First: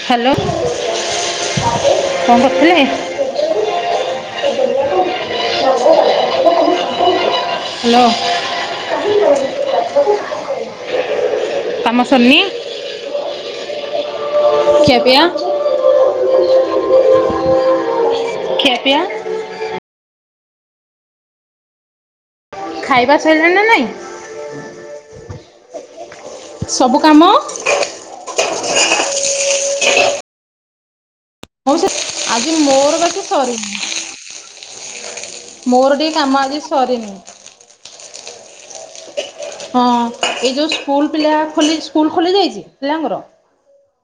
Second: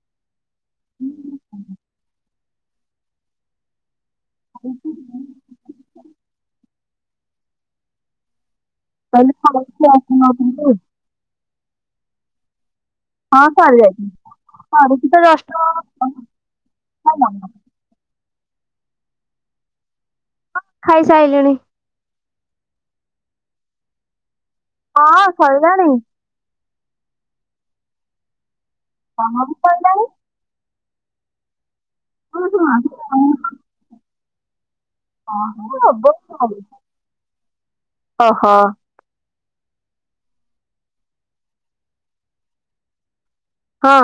Hello କଣ କରୁଥିଲେ? [inaudible] Hello. କହିଲେ ଖାଉଛି ଆସନୁ କାମ ସରିନି? ହଁ ସରିଯାଇଛି ସାରିଛି ତ ଖିଆପିଆ ଜଷ୍ଟ ମୋ ମନ। ଦେୟା ହଁ ଖାଇ ସାରିଲିଣି। ଖାଇବା ସରିଲା ନା ନାଇଁ? ହଁ ସରିଲାଣି। ସବୁ କାମ। କମ ବି ପଇଲାଣି। ହଉ ହଁ ଆଜି ହବ ମୋର ଆଉ। ବାକି ସରିନି। ମୋର ଟିକ କାମ ଆଜି ସରିନି। ଓହୋ। ହଁ ଏଇ ଯୋଉ ସ୍କୁଲ ପିଲା ଖୋଲି ସ୍କୁଲ ଖୋଲି ଯାଇଛି ପିଲାଙ୍କର। ହଁ।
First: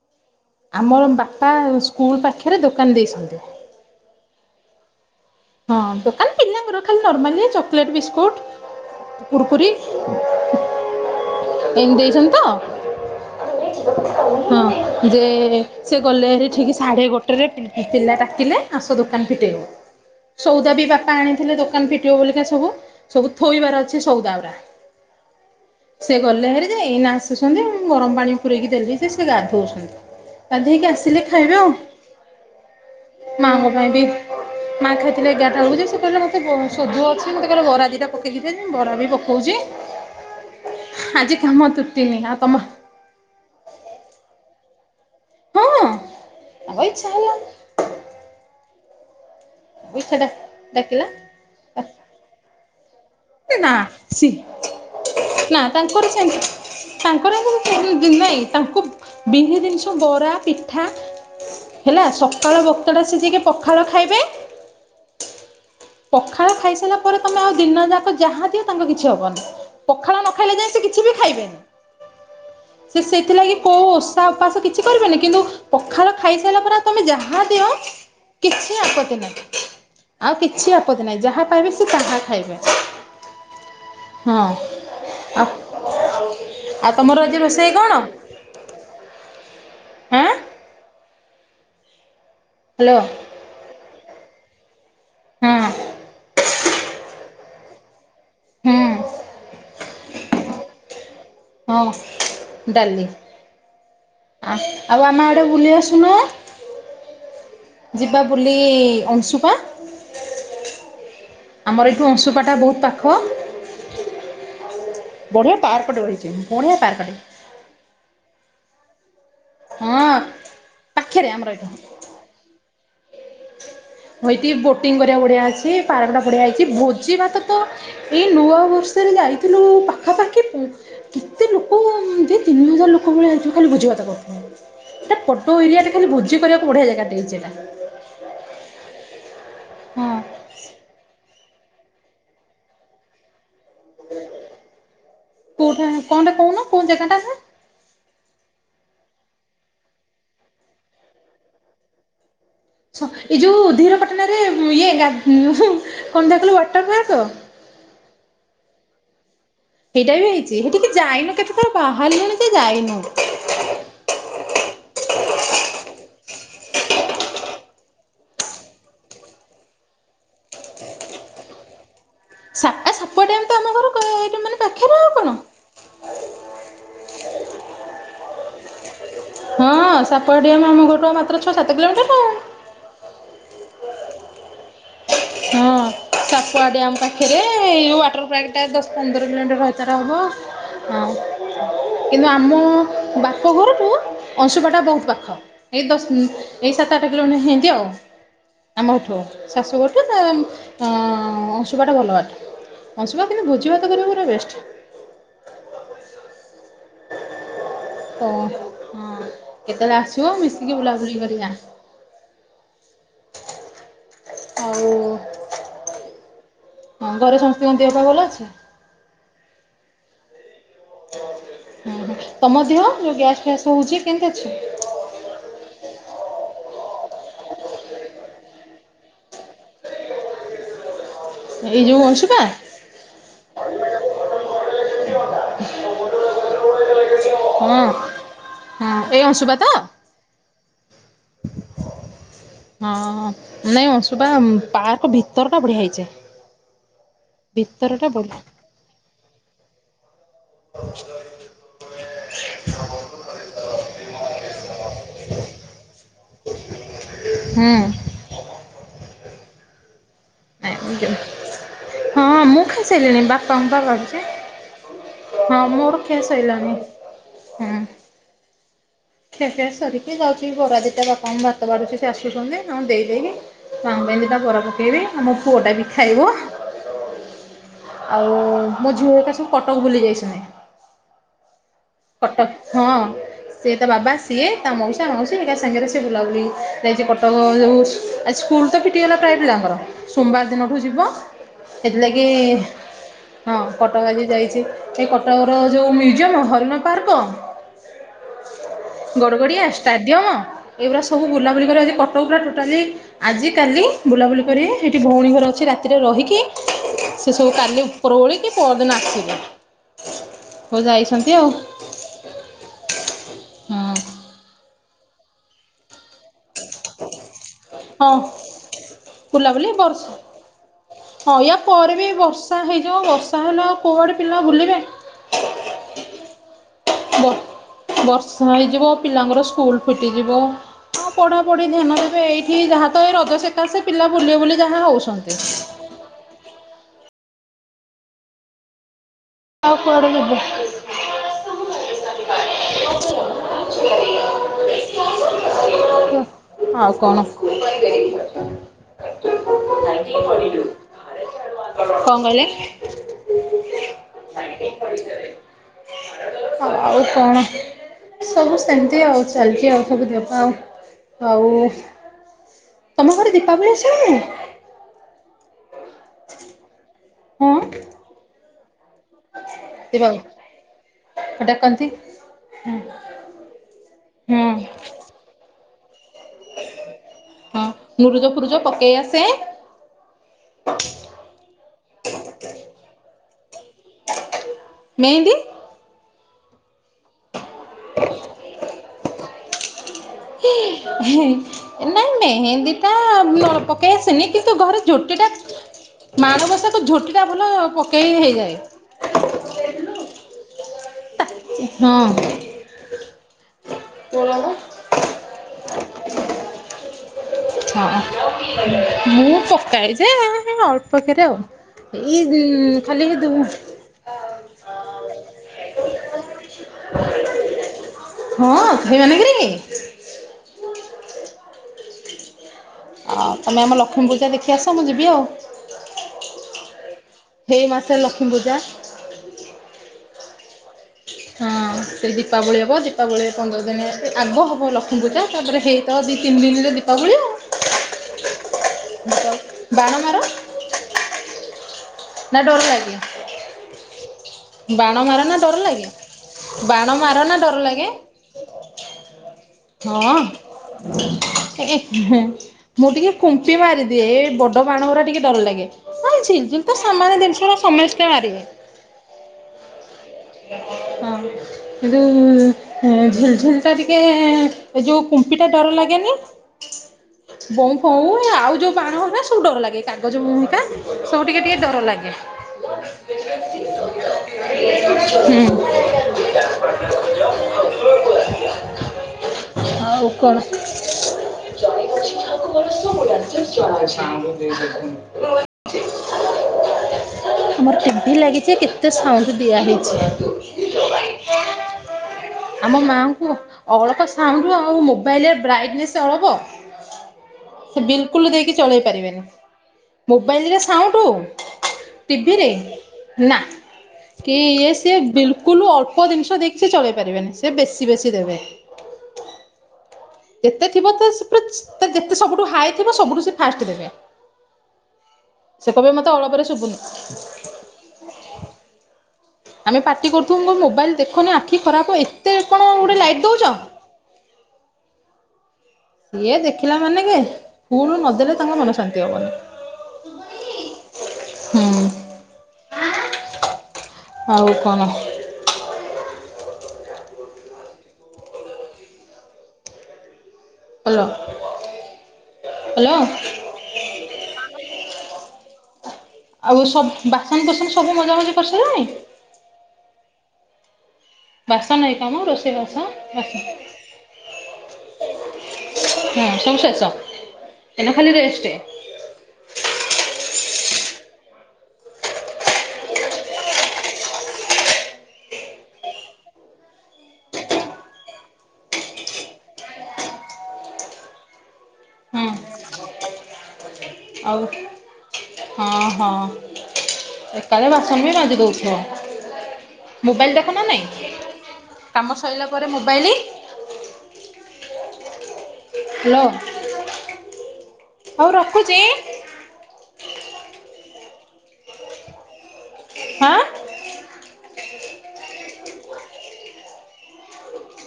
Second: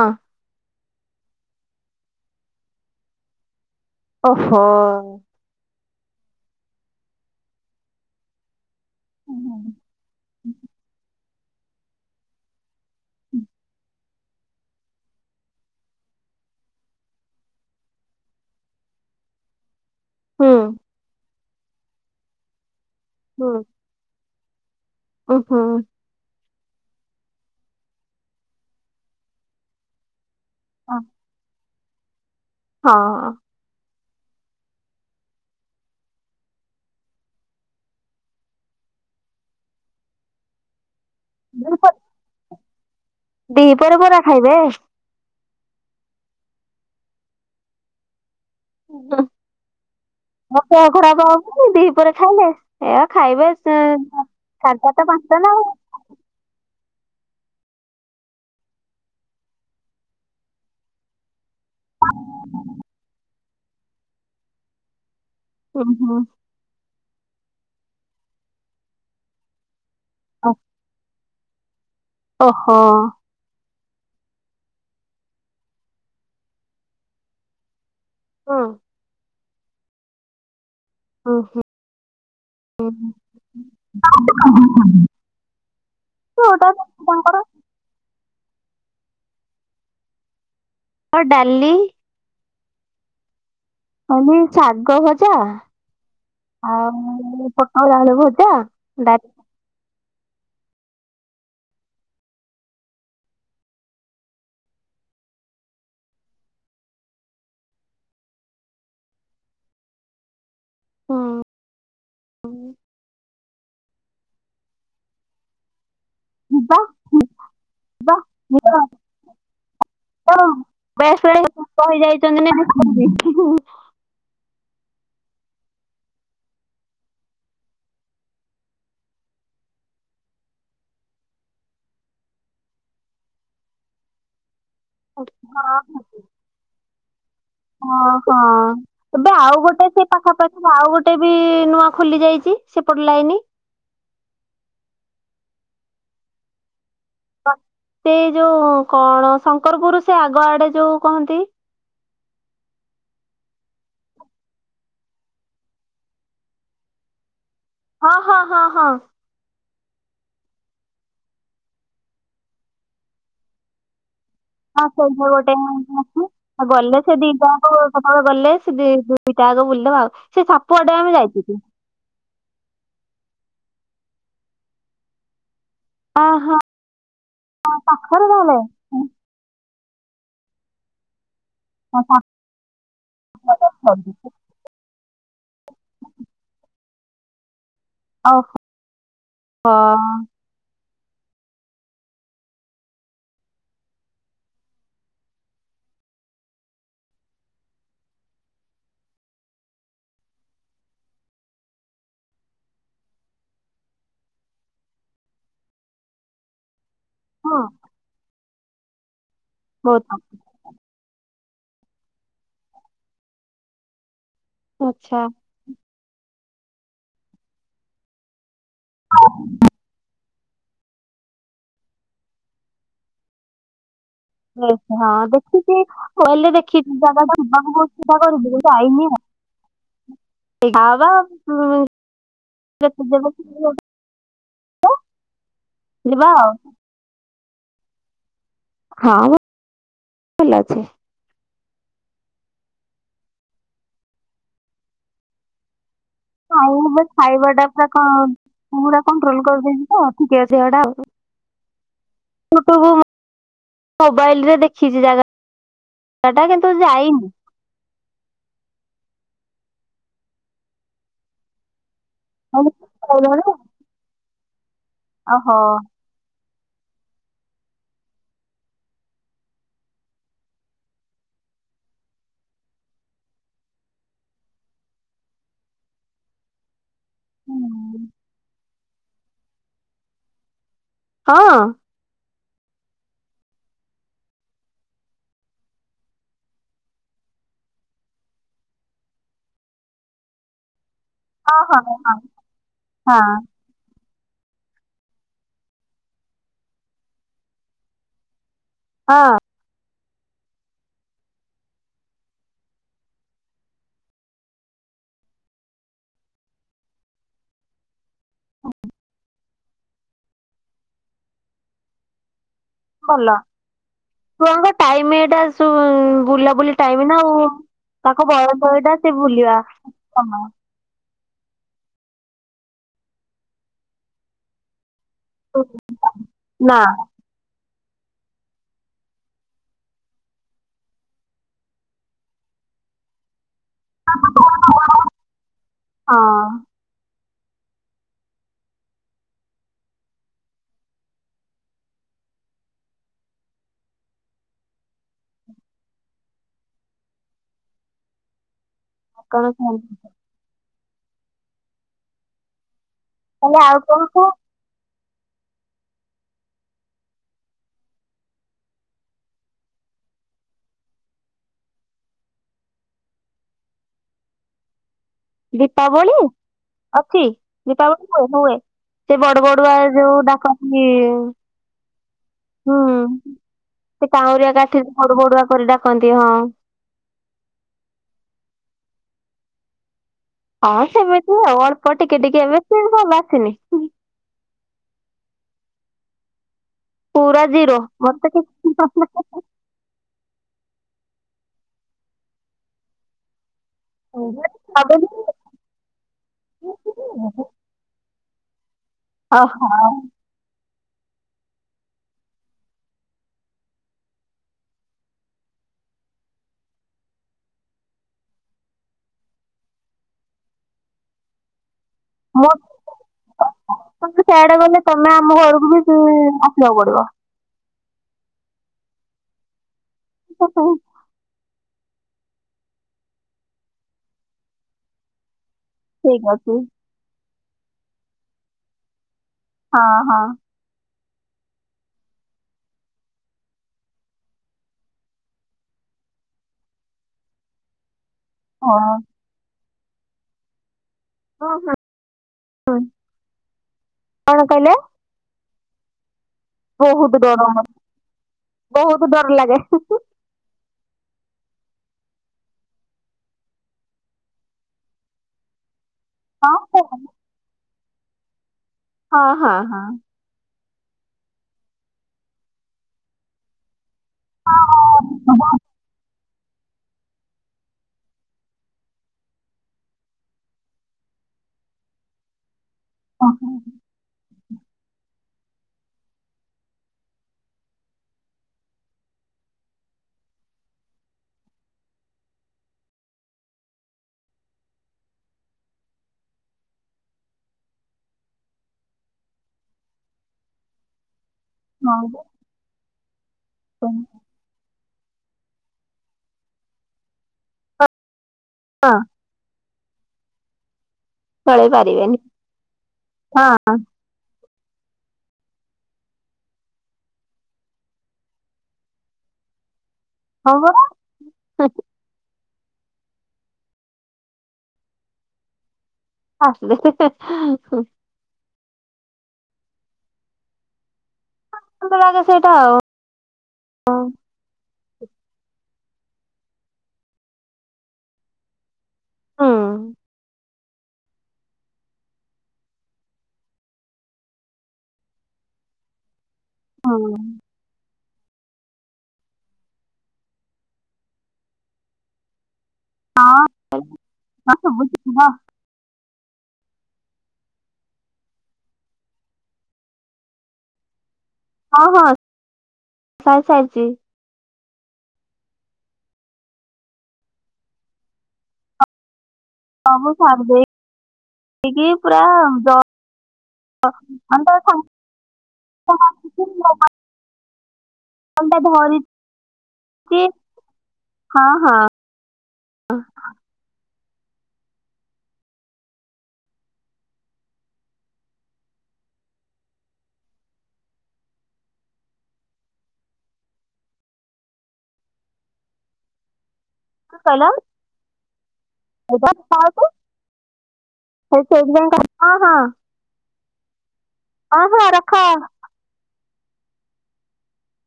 ଆମ ବାପା ସ୍କୁଲ ପାଖରେ ଦୋକାନ ଦେଇଛନ୍ତି। ଓହୋ। ହଁ ଦୋକାନ ପିଲାଙ୍କର ଖାଲି ନର୍ମାଲି ଚକୋଲେଟ୍ ବିସ୍କୁଟ କୁରକୁରି। ଏ ଦେଇଛନ୍ତି ତ ହଁ ଯେ ସେ ଗଲେ ଠିକ ସାଢେ ଗୋଟେରେ ପିଲା ଡାକିଲେ ଆସ ଦୋକାନ ଫିଟେଇବ। ହୁଁ ସଉଦା ବି ବାପା ଆଣିଥିଲେ ଦୋକାନ ଫିଟିବ ବୋଲିକା ସବୁ ସବୁ ଥୋଇବାର ଅଛି ସଉଦା ଗୁଡା। ଓହୋ। ସେ ଗଲେ ହେରି ଯେ ଏଇନା ଆସୁଛନ୍ତି ମୁଁ ଗରମ ପାଣି ପୁରରେଇକି ଦେଲି ସେ ଗାଧଉଛନ୍ତି। ଗାଧେଇକି ଆସିଲେ ଖାଇବେ ଆଉ ହଁ। ମାଙ୍କ ପାଇଁ ବି ମା ଖାଇଥିଲେ ଏଗାରଟା ବେଳୁଛି ସେ କହିଲ, ମୋତେ ସୋଧ ଅଛି ମୋତେ କହିଲେ ବରା ଦୁଇଟା ପକିିବେ ମୁ ବରା ବି ପକଉଛି। ଆଜି କାମ ତ ତୁଟିନି ଆଉ ତମର ଦି ପରେ ପରା ଖାଇବେ। ହଁ ତାଙ୍କ ଇଚ୍ଛା ହେଲା। ଇଚ୍ଛା ଦେହ ଖପରା ହବନି ଡାକିଲା ଦିପରେ ଖାଇଲେ। ଏ ଖାଇବେ ନା ଖା ତ ପାଞ୍ଚ ନା ଆଉ। କରିଛନ୍ତି। ତାଙ୍କର ନାଇଁ ତାଙ୍କୁ ବିରି ଜିନିଷ ବରା ପିଠା ହେଲା ସକାଳ ବକ୍ତଟା ସିଝିକି ପଖାଳ ଖାଇବେ। ଉଁ ହୁଁ। ଖାଳ ଖାଇସାରିଲା ପରେ ତମେ ଆଉ ଦିନ ଯାକ ଯାହା ଦିଅ ତାଙ୍କ କିଛି ହବନି। ପଖାଳ ନ ଖାଇଲେ ଯାଏଁ ସେ କିଛି ବି ଖାଇବେନି। ସିଏ ଓହୋ। ସେଇଥିଲାଗି କୋଉ ଓଷା ଉପାସ କିଛି କରିବେନି। କିନ୍ତୁ ପଖାଳ ଖାଇସାରିଲା ପରେ ଆଉ ତୋମେ ଯାହା ଦିଅ ହଁ କିଛି ଆପତ୍ତି ନାହିଁ। ଆଉ କିଛି ଆ ଆପତ୍ତି ନାହିଁ, ଓ ଯାହା ହୋ ପାଇବେ ସିଏ ତାହା ଖାଇବେ। ହଁ ଆ, ଆଉ ତୋମର ଆଜି ରୋଷେଇ କଣ? ଆଁ ଓ ଡାଲି ହ୍ୟାଲୋ। ଆଉ ମେ ଶାଗ ଭଜା, ହଁ ଆଉ ପୋଟଳ ଆଳୁ ଭ ଜା ହୁଁ ଡା [inaudible] ହଁ ଡାଲି ଆ, ଆଉ ଆମ ଆଡ଼େ ବୁଲି ଆସୁନ। ଯିବା ବୁଲି ଅଂଶୁପା। ହୁଁ ଆମର ଏଇଠୁ ଅଂଶୁପା ଟା ବହୁତ ପାଖ। ବଢ଼ିଆ ପାର୍କ ରହିଛି। ବଢିଆ ପାର୍କ ଟେ। ବାଃ ଭୁ ହଁ [inaudible] ପାଖରେ ଆମର ଏଇଠୁ ସେମାନେ ବହୁତ ଖୁସି। ହୋଇଟି ବୋଟିଂ କରିବାକୁ ବଢ଼ିଆ ଅଛି। ପାର୍କଟା ବଢ଼ିଆ ହେଇଛି। ଭୋଜି ଭାତ ତ ଏଇ ନୂଆ ବର୍ଷରେ ଯାଇଥିଲୁ ପାଖାପାଖି ପ କେତେ ଲୋକ ଦେ ତିନି ହଜାର ଲୋକ ଭଳିଆ ହେଇଥିବ ଖାଲି ଭୋଜି ଭାତ କର [inaudible] ଟା ବଡ ଏରିଆ ଟା ଖାଲି ଭୋଜି କରିବାକୁ ବଢ଼ିଆ ଜାଗା ଟେ ଦେଇଚି ଏଟା। ଓ ହଁ ତେବେ ଆଉ ଗୋଟେ ସେ ହଁ ପାଖାପାଖି ଆଉ ଗୋ ଟେ ବି ନୂଆ ଖୋଲି ଯାଇଚି ସେପଟେ ଲାଇନି। କୋଉଠା କଣ ଟା କହୁନ କୋଉ ଜାଗା ଟା ଏଠା? ସେଇ ଯୋଉ କଣ ଶଙ୍କରପୁର ସେ ଆଗ ଆଡେ ଯୋଉ କହନ୍ତି? ହଁ ଏଇ ଯୋଉ ଧୀରପାଟଣାରେ ଉଁ, ଇଏ ଗା-କଣ ଟା କହିଲ ୱାଟର୍ ପାର୍କ? ହଁ, ହଁ, ହଁ, ହଁ। ସେଇଟା ବି ହେଇଛି। ସେଠିକି ଯାଇନୁ କେତେ ଥର ବାହାରିଲୁଣି ଯେ ଯାଇନୁ। ହଁ ସେଇଠି ଗୋଟେ [inaudible] ଅଛି। ଅ, ଗଲେ ସେ ଦି ଜଣଙ୍କୁ ସେତେବେଳେ ଗଲେ ସେ ଦି ଦିଟା ଆଗ ବୁଲି ଦବା। ସେ ସାପୁଆ ଡେମେ ଆମେ ଯାଇଥିଲୁ। ସା ଏ ସାପୁଆ ଡ୍ୟାମ୍ ତ ଆମ ଘର କ-ଏଇଟି ମାନେ ପାଖରେ ଆଉ କଣ। ଅଁ, ହଁ, ହଁ ପାଖରେ ତାହେଲେ? ହଁ ସାପୁଆ ଡ୍ୟାମ୍ ଆମ ଘରଠୁ ଆଉ ମାତ୍ର ଛଅ ସାତ ଓହୋ କିଲୋମିଟର। [inaudible] ହଁ, ସାପୁଆ ଡ୍ୟମ୍ ପାଖରେ। ଏଇ ଯୋଉ ୱାଟର୍ ପାର୍କ ଟା ଦଶ ପନ୍ଦର କିଲୋମିଟର ଭେତରେ ହବ। ହଁ। କିନ୍ତୁ ଆମ ବାପ ଘରଠୁ ଅଂଶୁପା ଟା ବହୁତ ପାଖ। ଏଇ ଦଶ ଉଁ, ଏଇ ସାତ ଆଠ କିଲୋମିଟର ହେନ୍ତି ଆଉ। ଆମଠୁ ଶାଶୁଘରୁ ଏ, ମ-ଅଁ, ଅଂଶୁପା ଟା ଭଲ ବାଟ। ଅଂଶୁପା କିନ୍ତୁ ଭୋଜିଭାତ କରିବାକୁ ପୁରା ବେଷ୍ଟ। ହଁ। ଅଁ, ହଁ କେତେବେଳେ ବହୁତ ଆସିବ ମିଶିକି ବୁଲାବୁଲି କରିବା। ଆଉ ଆଚ୍ଛା। ହଁ ଘରେ ସମସ୍ତିଙ୍କ ଦେହ ପା ଭଲ ଅଛି? ହଁ ହଁ, ହଁ, ତୋମ ଦିହ ଯୋଉ ଗ୍ୟାସ ଫ୍ୟାସ୍ ହଉଛି କେମତି ଅଛି? ଏ ହଁ ଦେଖିଚି। ମୋବାଇଲ୍ ରେ ଦେଖିଚଛି ଜାଗା ଟା ଯିବାକୁ ବହୁତ ଇଚ୍ଛା କରୁଛି। ଯାଇନି [inaudible] ହଁ ବା। ଏଇ ଯୋଉ ଅଂଶୁପା? [inaudible] ଯିବା। ହଁ, ହଁ ଏଇ ଅଂଶୁପା ତ? ଖଲାଅଚ୍ଛି। ହଁ ନାଇଁ ଅଂଶୁପାପାର୍କ ଭିତର ଟା ବଢିଆ ହେଇଛି। ଆଉ ହ ଖାଇବା ଟା ପୁରା କ ଭିତରଟା ପୁରା କଣ୍ଟ୍ରୋଲ କରିଦେଇଛି ତ ଟିକେ ଦେହଟା। ହ ଆଉ। [inaudible] [unintelligible] ମୋବାଇଲ ରେ ଦେଖିଛି ଜାଗା। ସେଟା କିନ୍ତୁ ଯାଇନି ହୁ। ହଁ ମୁଁ ଓହୋ ଖାଇସାରିଲଣିି ହଁ। ବାପାଙ୍କ ପା କରୁଛି। ହଁ ମୋର ଖିଆ ସଇଲାନି ହୁଁ। ଖିଆପିଆ ସାରିକି ଯାଉଛି ବରା ଦିଟା ବାପାଙ୍କୁ ଭାତ ବାଢୁଛି ସେ ଆସୁଛନ୍ତି ତାଙ୍କୁ ଦେଇଦେଇକି ତାଙ୍କ ପାଇଦିଟା କରା ପକେଇବି ଆମ ପୁଅ ଟା ବି ଖାଇବ ଉ ଆଉ ମୋ ଝିଅ କା ସବୁ କଟକ ବୁଲି ଯାଇଛନ୍ତି। ହଁ। କଟକ ହଁ ସିଏ ତା ବାବା ସିଏ ତା ମଉସା ମଉସୀ ଏକା ସାଙ୍ଗରେ ସିଏ ବୁଲାବୁଲି ଯାଇଛି କଟକ ଯଉ ଆଛ ସ୍କୁଲ ତ ଫିଟିଗଲା ପ୍ରାୟ ପିଲାଙ୍କର ସୋମବାର ଦିନଠୁ ଯିବ ହଁ ହଁ ସେଥିଲାଗି ହଁ କଟକ ଆଜି ଯାଇଛି ଏ କଟକର ଯେଉଁ ମ୍ୟୁଜିୟମ୍, ହରିଣ ପାର୍କ ଗଡ ହଁ। ଗଡିଆ ଷ୍ଟାଡିଅମ ଏଇଗୁରା ସବୁ ବୁଲାବୁଲି କରି ଆସି କଟକ ପୁରା ଟୋଟାଲି ଆଜି କାଲି ବୁଲାବୁଲି କରିକି ସେଇଠି ଭଉଣୀ ଘର ଅଛି ରାତିରେ ରହିକି ସେ ସବୁ କାଲି ପ୍ର ଓଳି କି ପରଦିନ ଆସିବି ହଉ ଯାଇଛନ୍ତି ଆଉ କଲା ହଁ ଛୁଆଙ୍କ ଟାଇମ ଏଇଟା ଶୁ ଉ ବୁଲାବୁଲି ଟାଇମ ନା ଆଉ ହଁ ତାକୁ ବୟସ ଏଇଟା ସେ ବୁଲିବା ବୁଲାବୁଲି ବର୍ଷା କାମ ହଁ ୟା ପରେ ବି ବର୍ଷା ହେଇଯିବ ବର୍ଷା ହେଲେ ଆଉ କୁଆଡ଼େ ପିଲା ବୁଲିବେ। [unintelligible] ନା ବ ବର୍ଷା ହେଇଯିବ ପିଲାଙ୍କର ସ୍କୁଲ ଫିଟିଯିବ ହଁ ପଢ଼ାପଢ଼ି ଧ୍ୟାନ ଦେବେ ଏଇଠି ଯାହା ତ ଏ ରଜସକାଶେ ପିଲା ବୁଲିବେ ବୁଲି ଯାହା ହେଉଛନ୍ତି। ହଁ ଆଉ କୁଆଡେ ଯିବେ [unintelligible] [unintelligible] ହଁ ଆଉ କଣ? [unintelligible] କଣ କୁହନ୍ତୁ [unintelligible] କଣ କହିଲେ? ତାହେଲେ ଆଉ କଣ କ ଆ ଆଉ କଣ? ସବୁ ସେମିତି ଆଉ ଚାଲିଛି ଆଉ ସବୁ ଦେହ ପା ଆଉ ଆଉ ତମ ଘରେ ଦୀପାବଳି ଅଛି ନା ନାହିଁ? ଦୀପାବଳି ଅଛି ହଁ ଦୀପାବଳି ହୁଏ ହୁଏ। ସେ ବଡ ବଡୁଆ ଯୋଉ ଦୀପାବଳି ଡାକନ୍ତି ଡାକନ୍ତି। ହୁଁ, ସେ ହୁଁ କାଉଁରିଆ କାଠିରେ ବଡୁ ବଡୁଆ କରି ଡାକନ୍ତି ହଁ ହଁ ମୁଁରୁଜ ଫୁରୁଜ ପକେଇ ଆସେ? ହଁ ସେମିତି ଆଉ ଅଳ୍ପ ଟିକେ ଟିକେ ଏବେ କିଣିବଲେ ଆଉ ଆସିନି। ମେହେନ୍ଦି ପୁରା ଜିରୋ ମଟେ [unintelligible] ନାଇ ମେହେନ୍ଦୀ ଟା ଅଳପ [unintelligible] ସେମିତି ତ ଘରେ ଝୋଟି ଟା ମାଣବସାକୁ ଝୋଟିଟା ଭଲ ପକେଇ ହେଇଯାଏ ଓହୋ। ହଁ। [unintelligible] ହଁ, ମୁଁ ପକାଏ ଯେ ଅଳ୍ପ କେରେ ଆଉ। ଏଇ ମୋ, ଖାଲି ସେଆଡ଼େ ଗଲେ ତମେ ଆମ ଘରକୁ ବି ଆସିବାକୁ ପଡିବ। ହଁ ହେଇ ମାନେ କିରେ [unintelligible] ଆଉ ତୁମେ ଆମ ଲକ୍ଷ୍ମିପୁଜା ଦେଖି ଆସ, ମୁଁ ଯିବି ଆଉ। ଠିକ୍ ଅଛି। ହେଇ ମାସେ ଲକ୍ଷ୍ମୀ ପୂଜା। ହଁ ହଁ। ହଁ ସେ ଦୀପାବଳି ହବ। ଦୀପାବଳିରେ ପନ୍ଦର ଦିନି, ଆଗ ହବ ଲକ୍ଷ୍ମୀ ପୂଜା ତାପରେ ହେଇ ତ ଦି ତିନି ଦିନିରେ ଦୀପାବଳୀ ଆଉ। ହଁ। ବାଣ ମାର ହଁ ହଁ। ନା ଡର ଲାଗେ। କଣ କହିଲେ? ତାକୁ ମାରନା ଡର ଲାଗେ। ବାଣ ବହୁତ ମାର ନା ଡର ମତେ ଲାଗେ? ବହୁତ ଡର ଲାଗେ ହଁ। [unintelligible] ମୁଁ ଟିକେ କୁମ୍ପି ମାରିଦିଏ। ଏ ବଡ଼ ବାଣ ଗୁରା ଟିକେ ଡର ଲାଗେ। ହଁ, ଝିରି ଝିରି ତ ସାମାନ୍ୟ ଜିନିଷରା ସମସ୍ତେ ମାରିବେ। ହଁ ହଁ ହଁ। ହଁ, ଯୋଉ ଝିରି ଝିରି ଏଟା ଟିକେ ଯୋଉ କୁମ୍ପି ଟା ଡର ଲାଗେନି ବଉଁ ଫଉଁ ଆଉ ଯୋଉ ବାଣ ହେରା ସବୁ ଡର ଲାଗେ। କାଗଜ ଭୂମିକା ସବୁ ଟିକେ ଟିକେ ଡର ଲାଗେ। ଓହୋ। ହୁଁ। ଆଉ କଣ? [unintelligible] ଆମର ଟିଭି ଲାଗିଛି, କେତେ ସାଉଣ୍ଡ ଦିଆ ହେଇଛି। ହଁ। ଆମ ମାଆଙ୍କୁ ଅଳପ ସାଉଣ୍ଡୁ ଆଉ ମୋ ବାଇଲ୍, ରେ ବ୍ରାଇଟନେସ୍ଳ ଅଫ୍, ସେ ବିଲ୍ କୁଲ୍ ଦେଇକି ଚଳେଇ ହଁ ପାରିବେନି। ମୋବାଇଲ୍ ରେ ସାଉଣ୍ଡ ଚଳେଇ ପାରିବେନି। ଟିଭିରେ ନା। ହଁ, ହଁ। କି ଇଏ ସିଏ ବିଲ୍ କୁଲ୍ ଅଳ୍ପ ଜିନିଷ ଦେଇକି ସେ ଚଳେଇ ପାରିବେନି। ସେ ବେଶୀ ବେଶୀ ଦେବେ। ହଁ ଯେତେ ଥିବ ତ, ସେ ପରା ପୁରା ଯେତେ ସବୁଠୁ ହାଏ ଥିବ ସବୁଠୁ ସେ ଫାଷ୍ଟ ଦେବେ। ସେ କହିବେ ମତେ ଅଳପରେ ଶୁଭୁନି। ହୁଁ ହୋ। ଆମେ ପାର୍ଟି କରୁଥିବୁ, ମୁଁ କହିବି ମୋବାଇଲ୍ ଦେଖନି ଆଖି ଭଲ ଖରାପ ହବ, ଲାଗେ ଏତେ ସେଇଟା କଣ ଆଉ ଗୋଟେ ଲାଇଟ୍ ଦଉଛ। ଇଏ ଦେଖିଲା ମାନେକେ ଫୁଲ୍ ନଦେଲେ ତାଙ୍କ ମନ ଶାନ୍ତି ହବନି। ହୁଁ। ହଁ। ଆଉ କଣ? ହଁ। Hello, hello. ହଁ, ହଁ ଶୁଭୁଛି କୁହ? ଆଉ ସବୁ, ବାସନ କୁସନ ସବୁ ମଜା ମୁଜି କରିସାରିଲଣି? ହଁ ବାସନ ଏଇ ହଁ କାମ ରୋଷେଇ ବାସ ସାରି ବାସ ସାରିଚି। ହଁ ସବୁ ଶେଷ। ଏନା ଖାଲି ରେଷ୍ଟ। ସବୁ ସାରିଦେଇକି ପୁରା ଜ [unintelligible] ଧରିଚି ହଁ ହଁ। ହୁଁ। ଆଉ। ହଁ ହଁ ଏକାବେଳେ ବାସନ ବି ମାଜି ଦେଉଥିବ। ମୋବାଇଲ ଦେଖ ନା ନାଇଁ କାମ ସରିଲା ପରେ ମୋବାଇଲ? ହ୍ୟାଲୋ। କଣ କହିଲ? ହଉ ରଖୁଛି ଏଇତ [unintelligible] ସେଇଥିପାଇଁ ହଁ ହଁ। ହଁ। ହଁ ହଁ ରଖ।